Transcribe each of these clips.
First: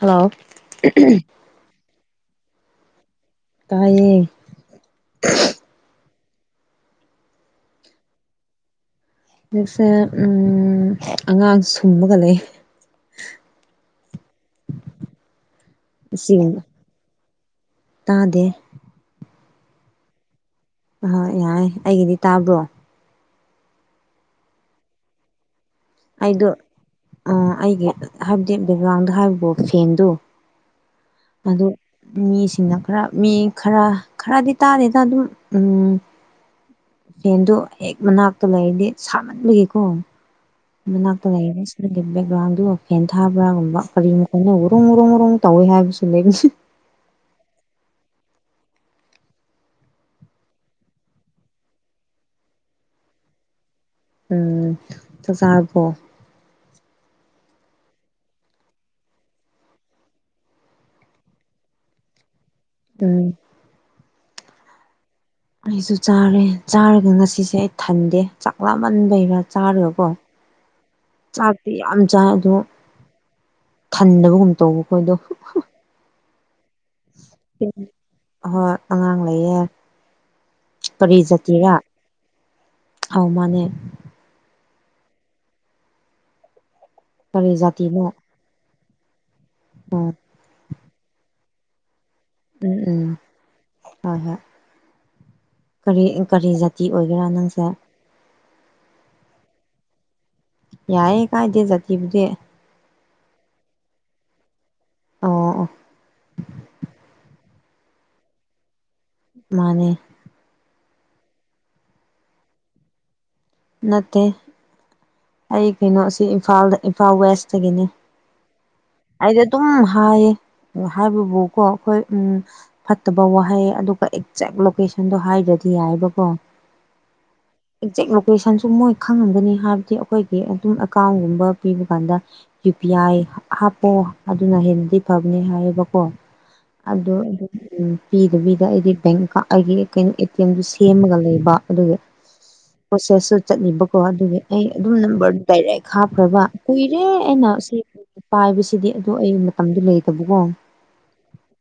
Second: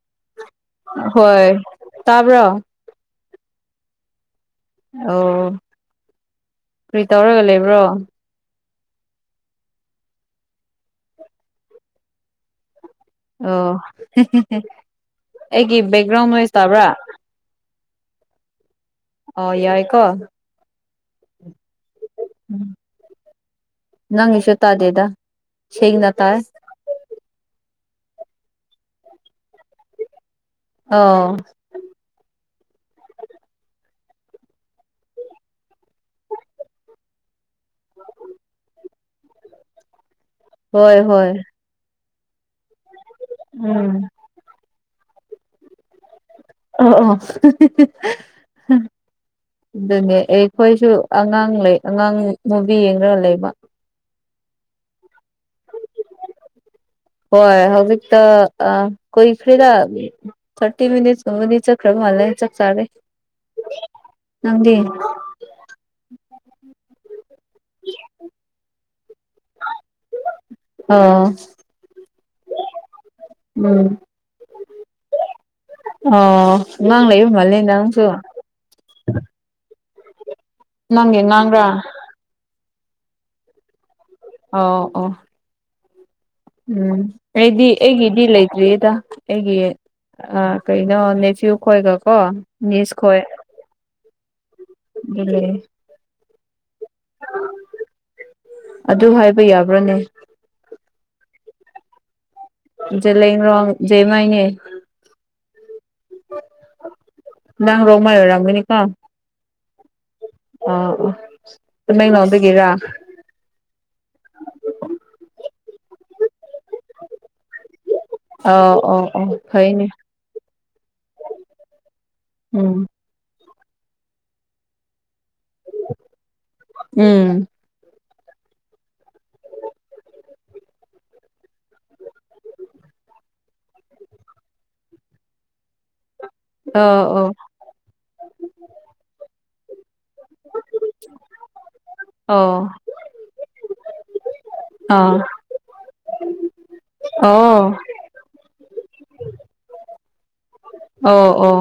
hello ꯍꯣꯏ ꯇꯥꯕ꯭ꯔꯣ ꯇꯥꯏꯌꯦ ꯑꯣ ꯀꯔꯤ ꯇꯧꯔꯒ ꯂꯩꯕ꯭ꯔꯣ ꯍꯧꯖꯤꯛꯁꯦ ꯑꯉꯥꯡ ꯁꯨꯝꯕꯒ ꯂꯩ ꯑꯣ ꯑꯩꯒꯤ ꯕꯦꯛꯒ꯭ꯔꯥꯎꯟ ꯅꯣꯏꯁ ꯏꯆꯦꯒꯨꯝꯕ ꯇꯥꯕ꯭ꯔꯥ ꯇꯥꯗꯦ ꯑꯣ ꯌꯥꯏꯀꯣ ꯑꯣꯏ ꯌꯥꯏ ꯑꯩꯒꯤꯗꯤ ꯇꯥꯕ꯭ꯔꯣ ꯅꯪꯒꯤꯁꯨ ꯇꯗꯦꯗ ꯑꯩꯗꯣ ꯑꯩꯒꯤ ꯍꯥꯏꯕꯗꯤ ꯕꯦꯕꯥꯥꯡꯗ ꯍꯥꯏꯕꯕꯣ ꯐꯦꯟꯗꯣ ꯑꯣ ꯑꯗꯣ ꯃꯤ ꯁꯤꯅ ꯈꯔ ꯃꯤ ꯈꯔ ꯈꯔꯗꯤ ꯇꯥꯗꯦꯗ ꯑꯗꯨꯝ ꯎꯝ ꯐꯦꯟꯗꯣ ꯍꯦꯛ ꯃꯅꯥꯛꯇ ꯂꯩꯔꯗꯤ ꯁꯥꯃꯟꯕꯒꯤꯀꯣ ꯍꯣꯏ ꯃꯅꯥꯛꯇ ꯍꯣꯏ ꯂꯩꯔ ꯁꯒꯤ ꯕꯦꯛꯒ꯭ꯔꯥꯎꯟꯗꯨꯒ ꯐꯦꯟ ꯊꯥꯕ꯭ꯔꯥꯒꯨꯝꯕ ꯎꯝ ꯀꯔꯤꯒꯨꯝꯕ ꯈꯣꯅ ꯔꯣꯡ ꯔꯣꯡ ꯔꯣꯡ ꯇꯥꯎꯋꯏ ꯍꯥꯏꯥ ꯄꯜ ꯂꯩ ꯑ ꯑ ꯑꯗꯨꯅꯦ ꯑꯩꯈꯣꯏꯁꯨ ꯑꯉꯥꯡ ꯂꯩ ꯑꯉꯥꯡ ꯃꯨꯚ ꯌꯦꯡꯉꯒ ꯂꯩꯕ ꯎꯝ ꯆ ꯆꯔꯄꯣ ꯍꯣꯏ ꯍꯧꯖꯤꯛꯇ ꯀꯣꯏꯏꯈ꯭ꯔꯤꯗ ꯊꯥꯔꯇꯤ ꯃꯤꯅꯤꯠꯁꯀꯨꯝꯕꯅꯤ ꯆꯠꯈ꯭ꯔꯕꯂ ꯎꯝ ꯅꯪꯗꯤꯦ ꯑꯩꯁꯨ ꯆꯥꯔꯦ ꯆꯥꯔꯒ ꯉꯁꯤꯁꯦ ꯑꯩ ꯊꯟꯗꯦ ꯆꯥꯛꯂꯃ ꯟꯕꯩꯔꯥ ꯆꯥꯔꯒꯀꯣ ꯑꯣ ꯆꯥꯛꯇꯤ ꯌꯥꯝ ꯆꯥꯏ ꯑꯗꯣ ꯎꯝ ꯈꯟꯗꯕꯒꯨꯝ ꯇꯧꯕ ꯑꯩꯈꯣꯏꯗꯣ ꯑꯣ ꯑꯉꯥꯡ ꯂꯩꯕ ꯃꯥꯜꯂ ꯅꯪꯁꯨ ꯍꯣꯏ ꯑꯉꯥꯡ ꯂꯩꯌꯦ ꯅꯪꯒꯤ ꯑꯉꯥꯡꯔ ꯑꯥꯎ ꯃꯥꯅꯦ ꯑꯣ ꯑꯣ ꯎꯝ ꯀꯔꯤ ꯑꯩꯗꯤ ꯖꯥꯇꯤꯅꯣ ꯑꯩꯒꯤꯗꯤ ꯂꯩꯇ꯭ꯔꯤꯗ ꯑꯩꯒꯤ ꯎꯝ ꯀꯩꯅꯣ ꯅꯦꯐ꯭ꯤꯌꯨ ꯎꯝ ꯑꯣ ꯁ ꯎꯝ ꯈꯣꯏ ꯍꯣꯏ ꯍꯣꯏ ꯑꯗꯨ ꯂꯩ ꯀꯔꯤ ꯀꯔꯤ ꯖꯥꯇꯤ ꯑꯣꯏꯒꯦꯔꯥ ꯅꯪꯁꯦ ꯑꯗꯨ ꯍꯥꯏꯕ ꯌꯥꯕ꯭ꯔꯅꯦ ꯌꯥꯏꯌꯦ ꯀꯥꯏꯗꯦ ꯆꯇꯤꯕꯨꯗꯤ ꯍꯩꯂꯩꯔꯣꯅꯡ ꯖꯦꯃꯥꯥꯏꯅꯦ ꯑꯣ ꯅꯪ ꯔꯣꯃꯥꯏ ꯑꯣꯏꯔꯝꯃꯤꯅꯤꯀꯣ ꯃꯥꯅꯦ ꯑꯃ ꯉꯎꯗꯒꯦꯔꯥ ꯅꯠꯇꯦ ꯑꯩ ꯀꯩꯅꯣꯁꯤ ꯏꯝꯐꯥꯜꯗ ꯏꯝꯐꯥꯜ ꯋꯦꯁ ꯆꯠꯆꯅꯦ ꯑꯣ ꯑꯣ ꯑꯣ ꯑꯩꯗꯤ ꯑꯗꯨꯝ ꯐꯩꯅꯦ ꯍꯥꯏꯌꯦ ꯎ ꯍꯥꯏꯕꯕꯨꯀꯣ ꯑꯩꯈꯣꯏ ꯎꯝ ꯐꯠꯇꯕ ꯋꯥꯍꯩ ꯑꯗꯨꯒ ꯑꯦꯛꯖꯦꯛ ꯂꯣꯀꯦꯁꯟꯗꯣ ꯍꯥꯏꯗ꯭ꯔꯗꯤ ꯌꯥꯏꯕꯀꯣ ꯎꯝ ꯑꯦꯛ ꯀꯣꯏꯁꯟꯁꯨ ꯃꯣꯏ ꯈꯪꯉꯝꯒꯅꯤ ꯍꯥꯏꯕꯗꯤ ꯑꯩꯈꯣꯏꯒꯤ ꯑꯗꯨꯝ ꯑꯦꯀꯥꯎꯟꯒꯨꯝꯕ ꯄꯤꯕ ꯀꯥꯟꯗ ꯌꯨ ꯄꯤ ꯑꯥꯏ ꯍꯥꯞꯄꯑꯣ ꯑꯗꯨꯅ ꯍꯦꯟꯅꯗꯤ ꯐꯕꯅꯤ ꯍꯥꯏꯌꯦꯕꯀꯣ ꯑꯗꯨ ꯑꯣ ꯑꯣ ꯑꯗꯨ ꯎ ꯄꯤꯗꯕꯤꯗ ꯑꯩꯗꯤ ꯕꯦꯡꯀ ꯑꯩꯒꯤ ꯀꯩꯅꯣ ꯑꯦ ꯇꯤ ꯑꯦꯝꯗꯨ ꯁꯦꯝꯃꯒ ꯂꯩꯕ ꯑꯗꯨꯒ ꯑꯣ ꯄ꯭ꯔꯣꯁꯦꯁꯁꯨ ꯆꯠꯂꯤꯕꯀꯣ ꯑꯗꯨꯒꯤ ꯑꯩ ꯑꯗꯨꯝ ꯑꯥ ꯅꯝꯕꯔꯗꯨ ꯗꯥꯏꯔꯦꯛ ꯍꯥꯞꯈ꯭ꯔꯕ ꯀꯨꯏꯔꯦ ꯑꯣ ꯑꯩꯅ ꯑꯣ ꯁꯤ ꯄꯥꯏꯕꯁꯤꯗꯤ ꯑꯗꯨ ꯑꯩ ꯃꯇꯝꯗꯨꯣ ꯂꯩꯇꯕꯀꯣ ꯑꯣ ꯑꯣ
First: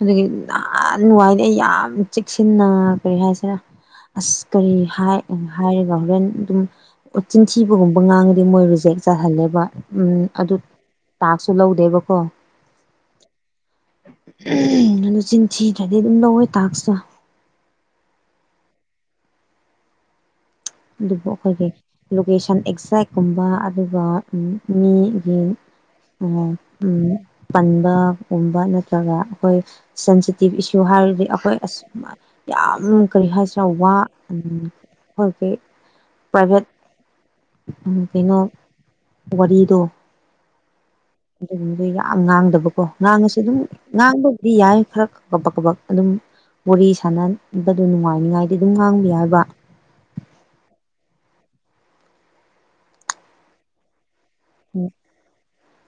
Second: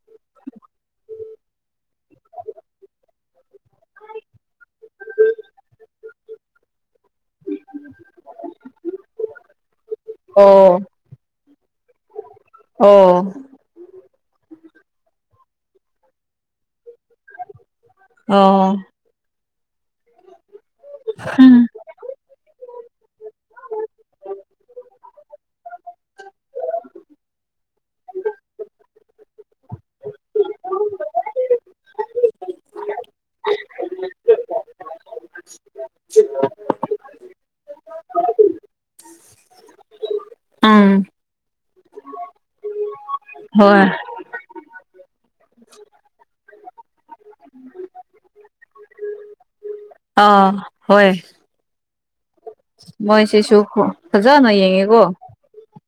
ꯑꯗꯨꯒꯤ ꯅꯍꯥꯟ ꯅꯨꯡꯉꯥꯏꯗꯤꯦ ꯑꯩ ꯌꯥꯝ ꯆꯦꯛꯁꯤꯟꯅ ꯀꯔꯤ ꯍꯥꯏꯁꯤꯔ ꯑꯁ ꯀꯔꯤ ꯍꯥꯏ ꯍꯥꯏꯔꯒ ꯍꯣꯔꯦꯟ ꯑꯗꯨꯝ ꯆꯤꯟꯊꯤꯕꯒꯨꯝꯕ ꯉꯥꯡꯉꯗꯤ ꯃꯣꯏ ꯔꯤꯖꯦꯛ ꯆꯥꯍꯜꯂꯦꯕ ꯑꯗꯨ ꯑꯣ ꯇꯥꯛꯁꯨ ꯂꯧꯗꯦꯕꯀꯣ ꯑ ꯑꯗꯨ ꯆꯤꯟꯊꯤꯗ꯭ꯔꯗꯤ ꯑꯗꯨꯝ ꯂꯧꯋꯦ ꯇꯥꯛꯁꯤꯇ ꯑꯣ ꯎꯝ ꯑꯗꯨꯕꯣꯛꯈꯒꯦ ꯂꯣꯀꯦꯁꯟ ꯑꯦꯛꯖꯦꯛꯀꯨꯝꯕ ꯑꯗꯨꯒ ꯃꯤꯒꯤ ꯎ ꯄꯟꯕꯒꯨꯝꯕ ꯅꯠꯇ꯭ꯔꯒ ꯑꯩꯈꯣꯏ ꯁꯦꯟꯁꯤꯇꯤꯞ ꯏꯁꯨ ꯍꯥꯏ ꯍꯥꯏꯔꯗꯤ ꯑꯩꯈꯣꯏ ꯑꯁ ꯌꯥꯝ ꯀꯔꯤ ꯍꯥꯏꯕ ꯑꯩꯈꯣꯏꯒꯤ ꯄ꯭ꯔꯥꯏꯚꯦꯠ ꯀꯩꯅꯣ ꯋꯥꯔꯤꯗꯣ ꯎꯝ ꯑꯗꯨꯒꯨꯝꯕꯗ ꯌꯥꯝ ꯉꯥꯡꯗꯕꯀꯣ ꯉꯥꯡꯉꯁꯨꯦ ꯑꯗꯨꯝ ꯍꯣꯏ ꯉꯥꯡꯕ ꯗꯤ ꯌꯥꯏ ꯈꯔ ꯀꯕꯛ ꯀꯕꯛ ꯑꯗꯨꯝ ꯃꯣꯔꯤ ꯁꯥꯟꯅꯕꯗꯨ ꯅꯨꯡꯉꯥꯏꯅꯤꯉꯥꯏꯗꯤ ꯑꯗꯨꯝ ꯉꯥꯡꯕ ꯍꯥꯏꯕ ꯑꯥ ꯍꯣꯏ ꯃꯣꯏꯁꯤꯁꯨ ꯐꯖꯅ ꯌꯦꯡꯉꯦꯀꯣ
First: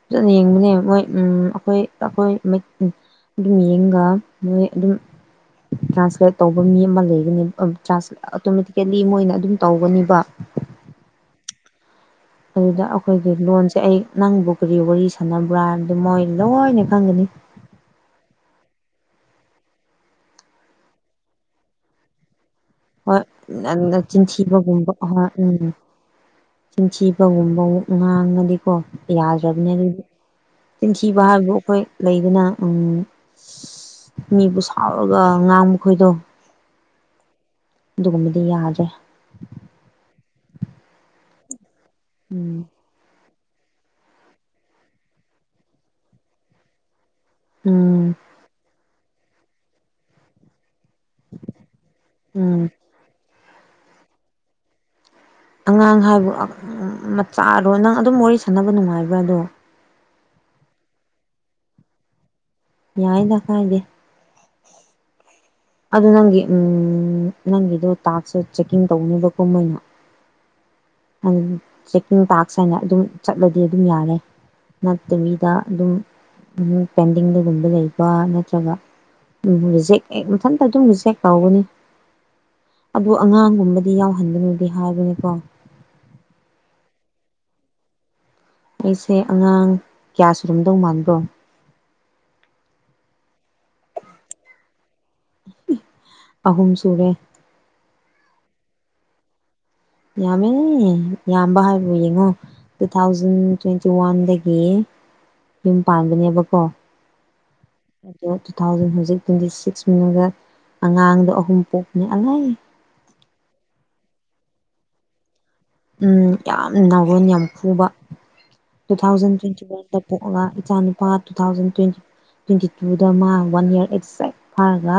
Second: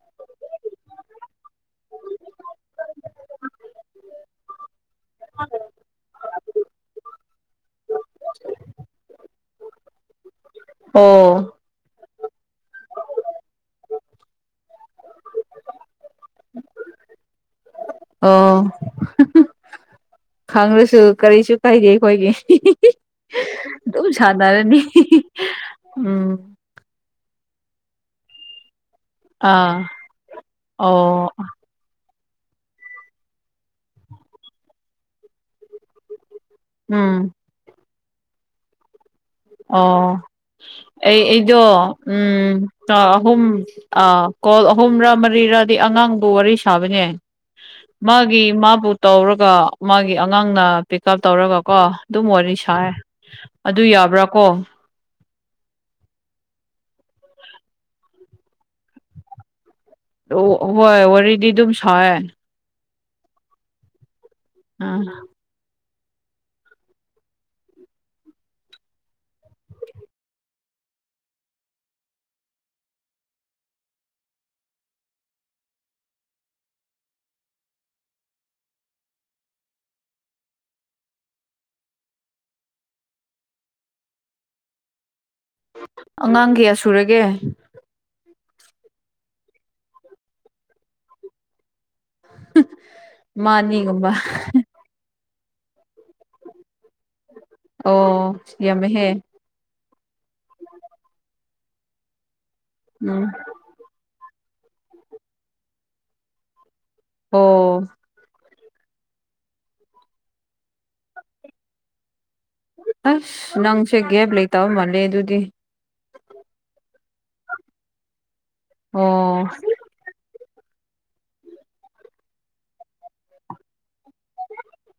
ꯐꯖꯅ ꯌꯦꯡꯕꯅꯦ ꯃꯣꯏ ꯑꯩꯈꯣꯏ ꯑꯩꯈꯣꯏ ꯑꯗꯨꯝ ꯌꯦꯡꯒ ꯃꯣꯏ ꯑꯗꯨꯝ ꯇ꯭ꯔꯥꯟꯁꯂꯦꯠ ꯇꯧꯕ ꯃꯤ ꯑꯃ ꯂꯩꯒꯅꯤ ꯑꯣꯇꯣꯃꯦꯇꯤꯀꯦꯜꯂꯤ ꯃꯣꯏꯅ ꯑꯗꯨꯝ ꯇꯧꯒꯅꯦꯕ [inaudible] ꯑꯣ ꯑꯗꯨꯗ ꯑꯩꯈꯣꯏꯒꯤ ꯂꯣꯟꯁꯦ ꯑꯩ ꯅꯪꯕꯨ ꯀꯔꯤ ꯋꯥꯔꯤ ꯁꯥꯟꯅꯕ꯭ꯔꯥ ꯍꯥꯏꯅꯗ ꯃꯣꯏ ꯂꯣꯏꯅ ꯈꯪꯒꯅꯤ [inaudible] ꯑꯣ ꯈꯪꯗ꯭ꯔꯁꯨ ꯀꯔꯤꯁꯨ ꯀꯥꯏꯗꯦ ꯑꯩꯈꯣꯏꯒꯤ ꯍꯣꯏ ꯑꯗꯨꯝ ꯁꯥꯟꯅꯔꯅꯤ ꯆꯤꯟꯊꯤꯕꯒꯨꯝꯕ ꯍꯣꯏ ꯎꯝ ꯎꯝ ꯆꯤꯟꯊꯤ ꯀꯒꯨꯝꯕꯛ ꯉꯥꯡꯉꯗꯤꯀꯣ ꯌꯥꯗ꯭ꯔꯕꯅꯦ ꯑꯥ ꯑꯗꯨ ꯇꯤꯟꯊꯤꯕ ꯑꯣ ꯍꯥꯏꯕꯕꯨ ꯑꯩꯈꯣꯏ ꯂꯩꯗꯨꯅ ꯎ ꯃꯤꯕꯨ ꯁꯥꯎꯔꯒ ꯉꯥꯡ ꯃꯈꯣꯏꯗꯣ ꯎꯝ ꯃꯗꯤ ꯌꯥꯖ ꯑꯣ ꯑꯩ ꯑꯩꯗꯣ ꯎꯝ ꯑꯍꯨꯝ ꯑ ꯀꯣꯜ ꯑꯍꯨꯝꯔ ꯃꯔꯤꯔꯗꯤ ꯑꯉꯥꯡꯕꯨ ꯋꯥꯔꯤ ꯁꯥꯕꯅꯦ ꯎꯝ ꯃꯥꯒꯤ ꯃꯥꯕꯨ ꯇꯧꯔꯒ ꯃꯥꯒꯤ ꯑꯉꯥꯡꯅ ꯆꯤꯞ ꯇꯧꯔꯒ ꯀꯣ ꯑꯗꯨꯝ ꯋꯥꯔꯤ ꯎꯝ ꯁꯥꯔꯦ ꯑꯗꯨ ꯌꯥꯕ꯭ꯔꯥ ꯀꯣ ꯑꯉꯥꯡ ꯍꯥꯏꯕꯨ ꯃꯆꯥꯗꯣ ꯅꯪ ꯑꯗꯨꯝ ꯋꯥꯔꯤ ꯁꯥꯟꯅꯕ ꯅꯨꯡꯉꯥꯏꯕ꯭ꯔꯥ ꯑꯗꯣ ꯍꯣꯏ ꯋꯥꯔꯤꯗꯤ ꯑꯗꯨꯝ ꯁꯑ ꯌꯥꯥꯏꯗꯥꯛꯀ ꯏꯗꯦ ꯎꯝ ꯑꯗꯨ ꯅꯪꯒꯤ ꯎ ꯅꯪꯒꯤꯗꯣ ꯇꯥꯛꯁ ꯆꯦꯛꯀꯤꯡ ꯇꯧꯅꯦꯕ ꯀꯨꯝꯍꯩꯅ ꯑꯗꯨꯝ ꯆꯦꯛꯀꯤꯡ ꯇꯥꯛꯁ ꯍꯥꯏꯅ ꯑꯗꯨꯝ ꯆꯠꯂꯗꯤ ꯑꯗꯨꯝ ꯌꯥꯔꯦ ꯅꯠꯇꯕꯤꯗ ꯑꯗꯨꯝ ꯄꯦꯟꯗꯤꯡꯗꯒꯨꯝꯕ ꯂꯩꯕ ꯅꯠꯇ꯭ꯔꯒ ꯎꯝ ꯖꯦꯛ ꯍꯦꯛ ꯃꯊꯟꯇ ꯑꯗꯨꯝ ꯖꯦꯛ ꯂꯥꯎꯒꯅꯤ ꯑꯗꯨ ꯑꯉꯥꯡꯒꯨꯝꯕꯗꯤ ꯌꯥꯎꯍꯟꯕꯅꯨꯗꯤ ꯍꯥꯏꯕꯅꯤꯀꯣ ꯑꯉꯥꯡ ꯀꯌꯥ ꯁꯨꯔꯒꯦ ꯑꯩꯁꯦ ꯑꯉꯥꯡ ꯀꯌꯥ ꯁꯔꯨꯝꯝꯗꯧ ꯃꯥꯟꯕ꯭ꯔꯣ ꯃꯥꯅꯤꯒꯨꯝꯕ ꯑꯍꯨꯝꯁꯨ ꯑꯣ ꯌꯥꯃꯦꯍꯦ ꯌꯥꯝꯃꯦ ꯌꯥꯝꯕ ꯍꯥꯏꯕ ꯌꯦꯡꯉꯣ ꯇꯨ ꯎꯝ ꯊꯥꯎꯖꯟ ꯇ꯭ꯋꯦꯟꯇꯤ ꯋꯥꯟꯗꯒꯤ ꯏ ꯌꯨꯝ ꯄꯥꯟꯕꯅꯦꯕꯀꯣ ꯑꯥ ꯑꯗꯣ ꯇꯨ ꯊꯥꯎꯖꯟ ꯍꯧꯖꯤꯛ ꯇ꯭ꯋꯦꯟꯇꯤ ꯁꯤꯛꯁ ꯃꯅꯨꯡꯗꯒ ꯑꯉꯥꯡꯗꯣ ꯑꯍꯨꯝ ꯄꯣꯛꯄꯅꯦ ꯑꯂꯩ ꯅꯪꯁꯦ ꯒꯦꯞ ꯂꯩꯇꯕ ꯃꯥꯜꯂꯦ ꯑꯗꯨꯗꯤ ꯎꯝ ꯌꯥꯝ ꯅꯥꯎꯔꯣꯟ ꯌꯥꯝ ꯐꯨꯕ ꯇꯨ ꯊꯥꯎꯖꯟ ꯑꯣ ꯇ꯭ꯋꯦꯟꯇꯤ ꯋꯥꯟꯗ ꯄꯣꯛꯑꯒ ꯏꯆꯥꯅꯨꯄꯥ ꯇꯨ ꯊꯥꯎꯖꯟ ꯇ꯭ꯋꯦꯟꯇꯤ ꯇ꯭ꯋꯦꯟꯇꯤ ꯇꯨꯗ ꯃꯥ ꯋꯥꯟ ꯏꯌꯥꯔ ꯑꯩꯠꯥꯏ ꯐꯥꯔꯒ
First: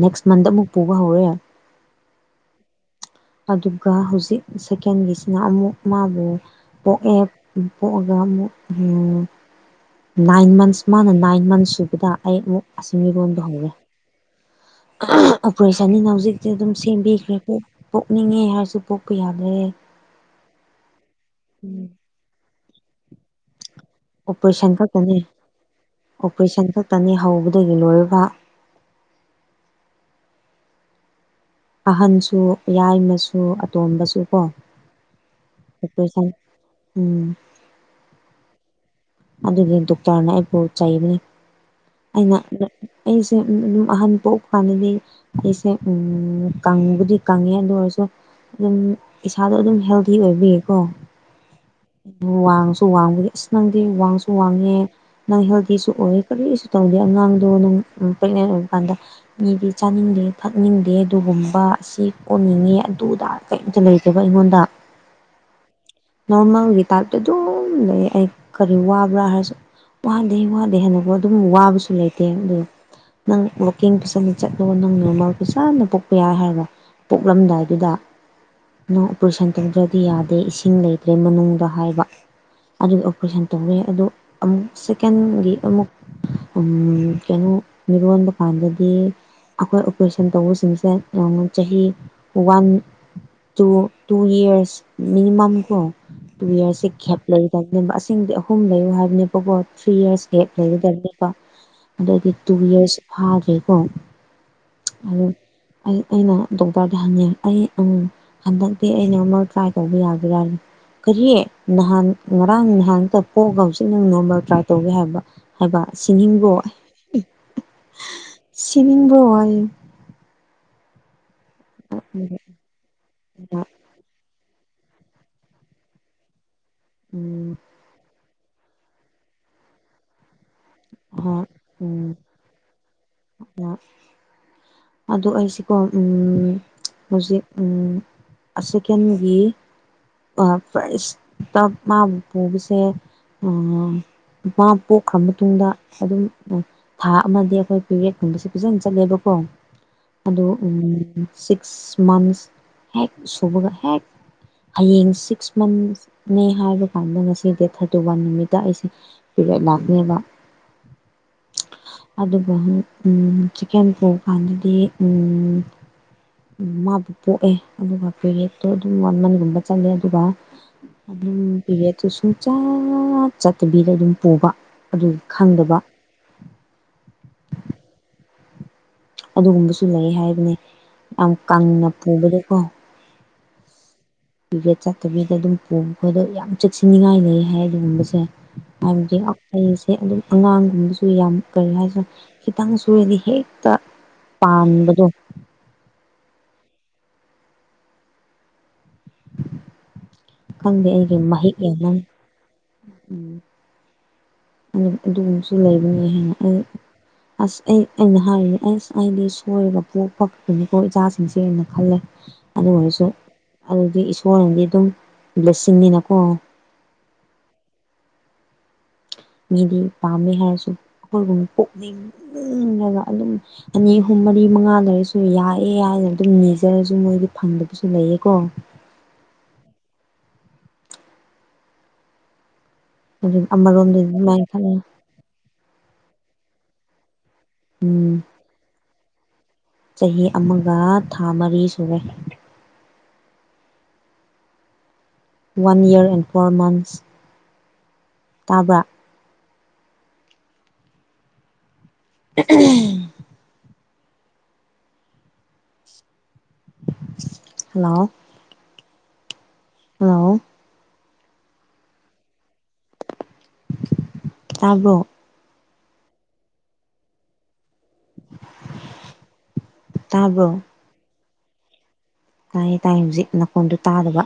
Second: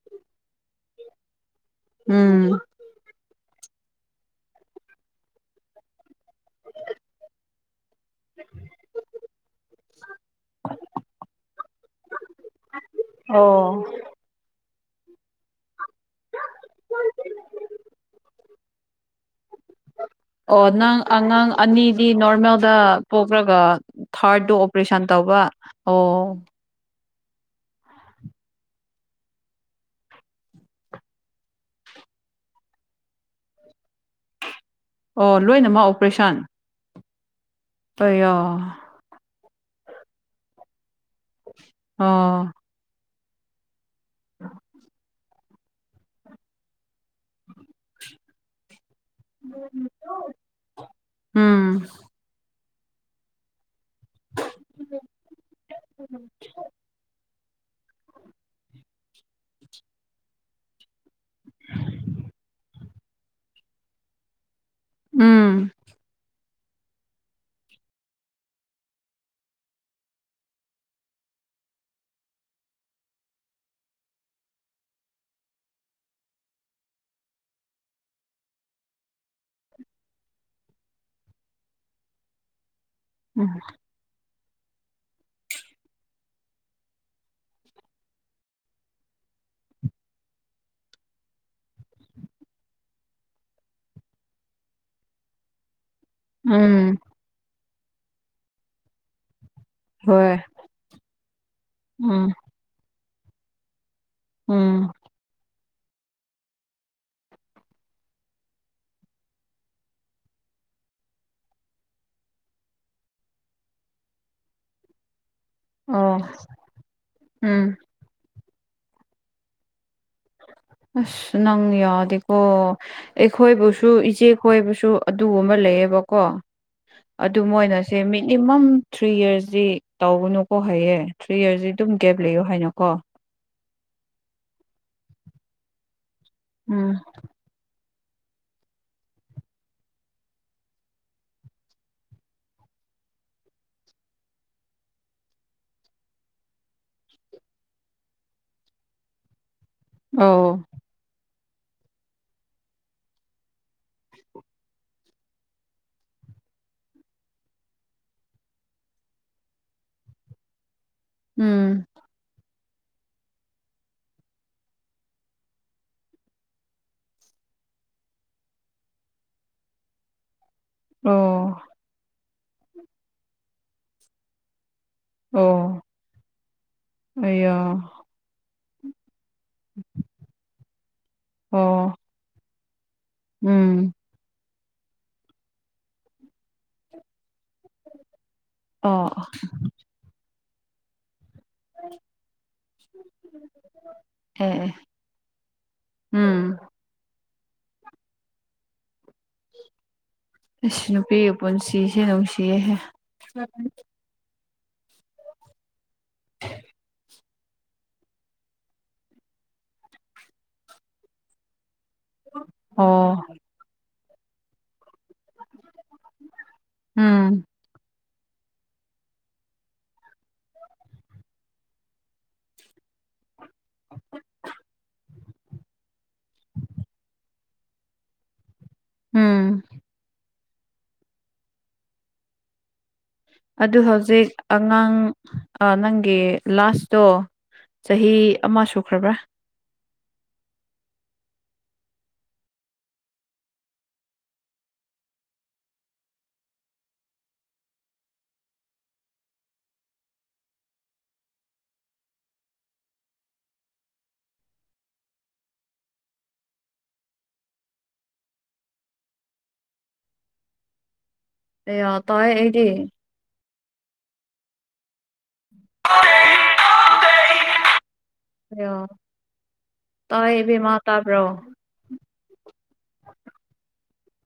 ꯅꯦꯛꯁ ꯃꯟꯗ ꯑꯃꯨꯛ ꯄꯨꯕ ꯍꯧꯔꯦ ꯎꯝ ꯑꯗꯨꯒ ꯍꯧꯖꯤꯛ ꯁꯦꯀꯦꯟꯒꯤꯁꯤꯅ ꯑꯃꯨꯛ ꯃꯥꯕꯨ ꯄꯣꯛ ꯑꯦ ꯄꯣꯛꯒ ꯅꯥꯏꯟ ꯃꯟꯁ ꯃꯥꯅ ꯅꯥꯏꯟ ꯃꯟꯁ ꯁꯨꯕꯗ ꯑꯩ ꯑꯃꯨꯛ ꯑꯁꯤꯕꯤꯔꯣꯟꯝꯗ ꯍꯧꯔꯦ ꯑꯣ ꯑꯣꯄꯔꯦꯁꯟꯁꯤꯅ ꯍꯧꯖꯤꯛꯇꯤ ꯑꯗꯨꯝ ꯁꯦꯝꯕꯤꯈ꯭ꯔꯦ ꯄꯣꯛꯅꯤꯡꯉꯦ ꯍꯥꯏꯔꯁꯨ ꯄꯣꯛꯄ ꯌꯥꯕ ꯑꯣ ꯅꯪ ꯑꯉꯥꯡ ꯑꯅꯤꯗꯤ ꯅꯣꯔꯃꯦꯜꯗ ꯄꯣꯛꯈ꯭ꯔꯒ ꯊꯥꯔꯗꯗꯣ ꯑꯣꯄꯔꯦꯁꯟ ꯇꯧꯕ ꯑꯣ ꯆꯅꯤ ꯍꯧꯕꯗꯒꯤ ꯂꯣꯏꯔꯒ ꯑꯍꯟꯁꯨ ꯌꯥꯌꯥꯏꯃꯁꯨ ꯇꯣꯝꯕꯁꯨ ꯀꯣ ꯑꯣ ꯂꯣꯏꯅꯃꯛ ꯑꯩꯏ ꯁ ꯑꯣꯄꯔꯦꯁꯟ ꯎꯝ ꯑꯌꯥ ꯑꯗꯨꯒꯤ ꯗꯣꯛꯇꯔꯅ ꯑꯩꯕꯨ ꯆꯩꯕꯅꯦ ꯑꯩꯅ ꯑꯣ ꯑꯩꯁꯦ ꯑꯍꯟ ꯄꯣꯛ ꯐꯗꯤ ꯑꯩꯁꯦ ꯀꯪꯕꯨꯗꯤ ꯀꯪꯉꯦ ꯑꯗꯨ ꯑꯣꯏꯔꯁꯨ ꯑꯗꯨꯝ ꯏꯁꯥꯗꯣ ꯑꯗꯨꯝ ꯍꯦꯜꯗꯤ ꯑꯣꯏꯕꯤꯌꯦꯀꯣ ꯎꯝ ꯑꯗꯨ ꯋꯥꯡꯁꯨ ꯋꯥꯡꯕꯒꯤ ꯑꯁ ꯅꯪ ꯁꯤ ꯋꯥꯡꯁꯨ ꯋꯥꯡꯉꯦ ꯅꯪ ꯍꯦꯜꯗꯤꯁꯨ ꯑꯣꯏ ꯀꯔꯤꯁꯨ ꯇꯧꯗꯦ ꯑꯉꯥꯡꯗꯣ ꯅꯪ ꯄ꯭ꯔꯦꯒꯅꯦꯟ ꯑꯣꯏꯕ ꯀꯥꯟꯗ ꯃꯤꯗꯤ ꯆꯥꯅꯤꯡꯗꯦ ꯊꯛꯅꯤꯡꯗꯦ ꯑꯗꯨꯒꯨꯝꯕ ꯑꯁꯤ ꯀꯣꯟꯅꯤꯡꯉꯤ ꯑꯗꯨꯗ ꯀꯔꯤꯝꯇ ꯂꯩꯖꯕ ꯑꯩꯉꯣꯟꯗ ꯎꯝ ꯅꯣꯔꯃꯦꯜꯒꯤ ꯇꯥꯏꯞꯇ ꯑꯗꯨꯝ ꯂꯩ ꯑꯩ ꯀꯔꯤ ꯋꯥꯕ꯭ꯔꯥ ꯍꯥꯏꯔꯁꯨ ꯋꯥꯗꯦ ꯋꯥꯗꯦ ꯍꯗꯄ ꯑꯗꯨꯝ ꯋꯥꯕꯁꯨ ꯂꯩꯇꯦ ꯑꯗꯨ ꯅꯪ ꯣꯀꯤꯡ ꯄꯩꯁꯅ ꯆꯠꯂꯣ ꯅꯪ ꯅꯣꯔꯃꯜ ꯄꯩꯁꯥꯅ ꯄꯣꯛꯄ ꯌꯥꯏ ꯍꯥꯏꯔꯕ ꯄꯣꯛꯂꯝꯗꯥꯏꯗꯨꯗ ꯅ ꯑꯣꯄꯔꯦꯁꯟ ꯇꯧꯗ꯭ꯔꯗꯤ ꯌꯥꯗꯦ ꯏꯁꯤꯡ ꯂꯩꯇ꯭ꯔꯦ ꯃꯅꯨꯡꯗ ꯍꯥꯏꯕ ꯑꯗꯨ ꯀꯄꯣꯏꯁꯟ ꯇꯧꯕꯤ ꯌꯥꯏ ꯑꯗꯣ ꯑꯃꯨꯛ ꯁꯦꯀꯦꯟꯒꯤ ꯑꯃꯨꯛ ꯎꯝ ꯀꯩꯅꯣ ꯃꯤꯔꯣꯟꯕ ꯀꯥꯟꯗꯗꯤ ꯑꯩꯈꯣꯏ ꯑꯣꯄꯔꯦꯁꯟ ꯇꯧꯕꯁꯤꯡꯁꯦ ꯌꯥꯝ ꯆꯍꯤ one two two years minimum ꯀꯣ ꯇꯨ ꯎꯝ ꯏꯔꯁꯁꯦ ꯦꯞ ꯂꯩꯕꯅꯦ ꯑꯗꯤ ꯑꯍꯨꯝ ꯂꯩꯌꯨ ꯍꯥꯏꯕꯅꯦ ꯕꯣꯠ ꯊ꯭ꯔꯤ ꯌꯔꯁ ꯍꯣꯏ ꯒꯞ ꯂꯩꯒꯗꯕꯅꯤꯀꯣ ꯎꯝ ꯑꯗꯩꯗꯤ ꯇꯨ ꯌꯔꯁ ꯐꯥꯈ꯭ꯔꯦꯀꯣ ꯎꯝ ꯑꯩꯅ ꯗꯣꯛꯇꯔꯗ ꯍꯪꯉ ꯑꯩ ꯑꯃ ꯍꯟꯗꯛꯇꯤ ꯑꯩꯅ ꯑꯃ ꯇ꯭ꯔꯥꯏ ꯇꯧꯕ ꯌꯥꯒꯔꯥꯅꯤ ꯀꯔꯤ ꯅꯍꯥꯟ ꯉꯔꯥꯡ ꯅꯍꯥꯟꯇ ꯄꯣꯛꯑꯒ ꯍꯧꯖꯤꯛ ꯅꯪ ꯅꯣꯡꯃ ꯇ꯭ꯔꯥꯏ ꯇꯧꯒꯦ ꯍꯥꯏꯕ ꯍꯥꯏꯕ ꯑꯣ ꯁꯤꯅꯤꯡꯕꯣ ꯎꯝ ꯁꯤꯅꯤꯡꯤꯡꯕꯣ ꯑꯁ ꯅꯪ ꯌꯥꯗꯤꯀꯣ ꯑꯩꯈꯣꯏꯕꯨꯁꯨ ꯏꯆꯦ ꯍꯣꯏꯕꯁꯨ ꯑꯗꯨꯒꯨꯝꯕ ꯂꯩꯌꯦꯕꯀꯣ ꯑꯗꯨ ꯎꯝ ꯃꯣꯏꯅꯁꯦ ꯃꯤ ꯃꯤꯅꯤꯃꯝ ꯊ꯭ꯔꯤ ꯌꯔꯁꯇ ꯇꯧꯕꯅꯨ ꯍꯣꯏ ꯍꯑꯦ ꯊ꯭ꯔꯤ ꯌꯔꯁꯁꯤ ꯑꯗꯨꯝ ꯒꯦꯞ ꯂꯩꯌꯣ ꯍꯥꯏꯅꯀꯣ ꯑ ꯑꯣ ꯑꯩꯁꯤꯀꯣ ꯎꯝ ꯍꯧꯖꯤꯛ ꯐ ꯃꯥꯕꯨ ꯄꯨꯕꯁꯦ ꯃꯥ ꯄꯣꯛꯈ꯭ꯔ ꯃꯇꯨꯡꯗ ꯑꯗꯨꯝ ꯊꯥ ꯑꯃꯗꯤ ꯑꯩꯈꯣꯏ ꯄꯦꯔꯦꯠꯀꯨꯝꯕꯁꯦ ꯐꯖꯅ ꯆꯠꯂꯦꯕꯀꯣ ꯑꯗꯨ ꯑꯣ ꯁꯤꯛꯁ ꯃꯟꯊꯁ ꯍꯦꯛꯦꯛ ꯁꯨꯕꯒ ꯍꯦꯛꯦꯛ ꯍꯌꯦꯡ ꯁꯤꯛꯁ ꯃꯟꯁꯅꯦ ꯍꯥꯏꯕ ꯀꯥꯟꯗ ꯉꯁꯤ ꯗꯦ ꯊꯥꯔꯇꯤ ꯋꯥꯟ ꯅꯨꯃꯤꯠꯇ ꯑꯩꯁꯦ ꯂꯉꯦꯗ ꯎꯝ ꯑ ꯆꯤꯛꯀꯦꯟ ꯄꯣꯛꯀꯥꯟꯗꯗꯤ ꯃꯥꯕꯨ ꯄꯣꯛꯑꯦ ꯑꯗꯨꯒ ꯄꯦꯔꯦꯠꯇꯣ ꯑꯗꯨꯝ ꯃꯃꯟꯒꯨꯝꯕ ꯆꯜꯂꯦ ꯑꯗꯨꯒ ꯑꯗꯨꯝ ꯑꯣ ꯄꯤꯔꯦ ꯑꯗꯨ ꯁꯨꯡꯆ ꯆꯠꯇꯕꯤꯔ ꯑꯗꯨꯝ ꯄꯨꯕ ꯑꯗꯨ ꯈꯪꯗꯕ ꯑꯣ ꯑꯗꯨꯒꯨꯝꯕꯁꯨ ꯂꯩ ꯍꯥꯏꯕꯅꯦ ꯌꯥꯝ ꯀꯪꯅ ꯑꯣ ꯄꯨꯕꯗꯀꯣ ꯎꯝ ꯇꯤꯀꯦꯠ ꯆꯠꯇꯕꯤꯗ ꯑꯗꯨꯝ ꯄꯣꯕꯄꯗꯣ ꯌꯥꯝ ꯆꯦꯛꯁꯤꯟꯅꯤꯡꯉꯥꯏ ꯂꯩ ꯑꯗꯨꯒꯨꯝꯕꯁꯦ ꯑꯣ ꯍꯥꯏꯕꯗꯤꯈꯁꯦ ꯑꯗꯨꯝ ꯑꯉꯥꯡꯒꯨꯝꯕꯁꯨ ꯌꯥꯝ ꯀꯔꯤ ꯍꯥꯏꯁꯨ ꯈꯤꯇꯪ ꯁꯨꯔꯗꯤ ꯍꯦꯛꯇ ꯑꯦ ꯑꯦ ꯄꯥꯟꯕꯗꯣ ꯎꯝ ꯁ ꯈꯪꯗꯦ ꯑꯩꯒꯤ ꯅꯨꯄꯤ ꯃꯍꯤꯛ ꯌꯥꯝꯃꯟ ꯄꯨꯟꯁꯤꯁꯦ ꯅꯅꯨꯡꯁꯤꯍꯦ ꯎꯝ ꯑꯗꯨꯒꯨꯝꯕꯁꯨ ꯂꯩꯕꯅꯤ ꯍꯥꯏꯅ ꯑꯩ ꯑꯁ ꯑꯩ ꯑꯩꯅ ꯍꯥꯏꯔꯤꯅꯦ ꯑꯁ ꯑꯩꯗꯤ ꯁꯣꯏꯔꯒ ꯄꯣꯛꯄꯄꯅꯤꯀꯣ ꯏꯆꯥꯁꯤꯡꯁꯦꯩꯅ ꯈꯜꯂꯦ ꯑꯗꯨ ꯑꯣꯏꯔꯁꯨ ꯑꯣ ꯑꯗꯨꯗꯤ ꯏꯁꯣꯔꯅꯗꯤ ꯑꯗꯨꯝ ꯕ꯭ꯂꯦꯁꯁꯤꯡ ꯅꯤꯅꯀꯣ ꯎꯝ ꯃꯤꯗꯤ ꯄꯥꯝꯃꯦ ꯍꯥꯏꯔꯁꯨ ꯑꯩꯈꯣꯏꯒꯨꯝ ꯀꯣꯛꯅꯤꯡꯂꯒ ꯑꯗꯨꯝ ꯑꯅꯤ ꯑꯍꯨꯝ ꯃꯔꯤ ꯃꯉꯥ ꯂꯩꯔꯁꯨ ꯑꯗꯨ ꯌꯥꯏꯑꯦ ꯍꯥꯏꯅ ꯑꯗꯨꯝ ꯃꯦꯖꯔꯁꯨ ꯃꯣꯏꯗꯤ ꯐꯪꯗꯕꯁꯨ ꯂꯩꯌꯦꯀꯣ ꯎꯝ ꯑꯗꯨ ꯑꯃꯔꯣꯝꯗꯗꯤ ꯍꯧꯖꯤꯛ ꯑꯗꯨꯃꯥꯏꯅ ꯈꯜꯂꯦ ꯑꯉꯥꯡ ꯅꯪ ꯒꯤ ꯂꯥꯁꯇꯣ ꯆꯍꯤ ꯑꯃ ꯁꯨꯈ꯭ꯔꯕ꯭ꯔ ꯆꯍꯤ ꯑꯃꯒ ꯊꯥ ꯃꯔꯤ ꯁꯨꯔꯦ one year and four months ꯇꯥꯕꯔ ꯎꯝ ꯍꯜꯂꯣ ꯍꯜꯂꯣ ꯑꯦ ꯇꯥꯏ ꯑꯩꯗꯤ ꯇꯥꯕꯔꯣ [unintelligible] ꯇꯥꯏ ꯇꯥꯕ꯭ꯔꯣ ꯏꯕꯦꯝꯃ ꯇꯥꯕ꯭ꯔꯣ ꯇꯥꯏꯌꯦ ꯇꯥꯏ ꯍꯧꯖꯤꯛ ꯅꯈꯣꯟꯗꯨ ꯇꯥꯗꯕ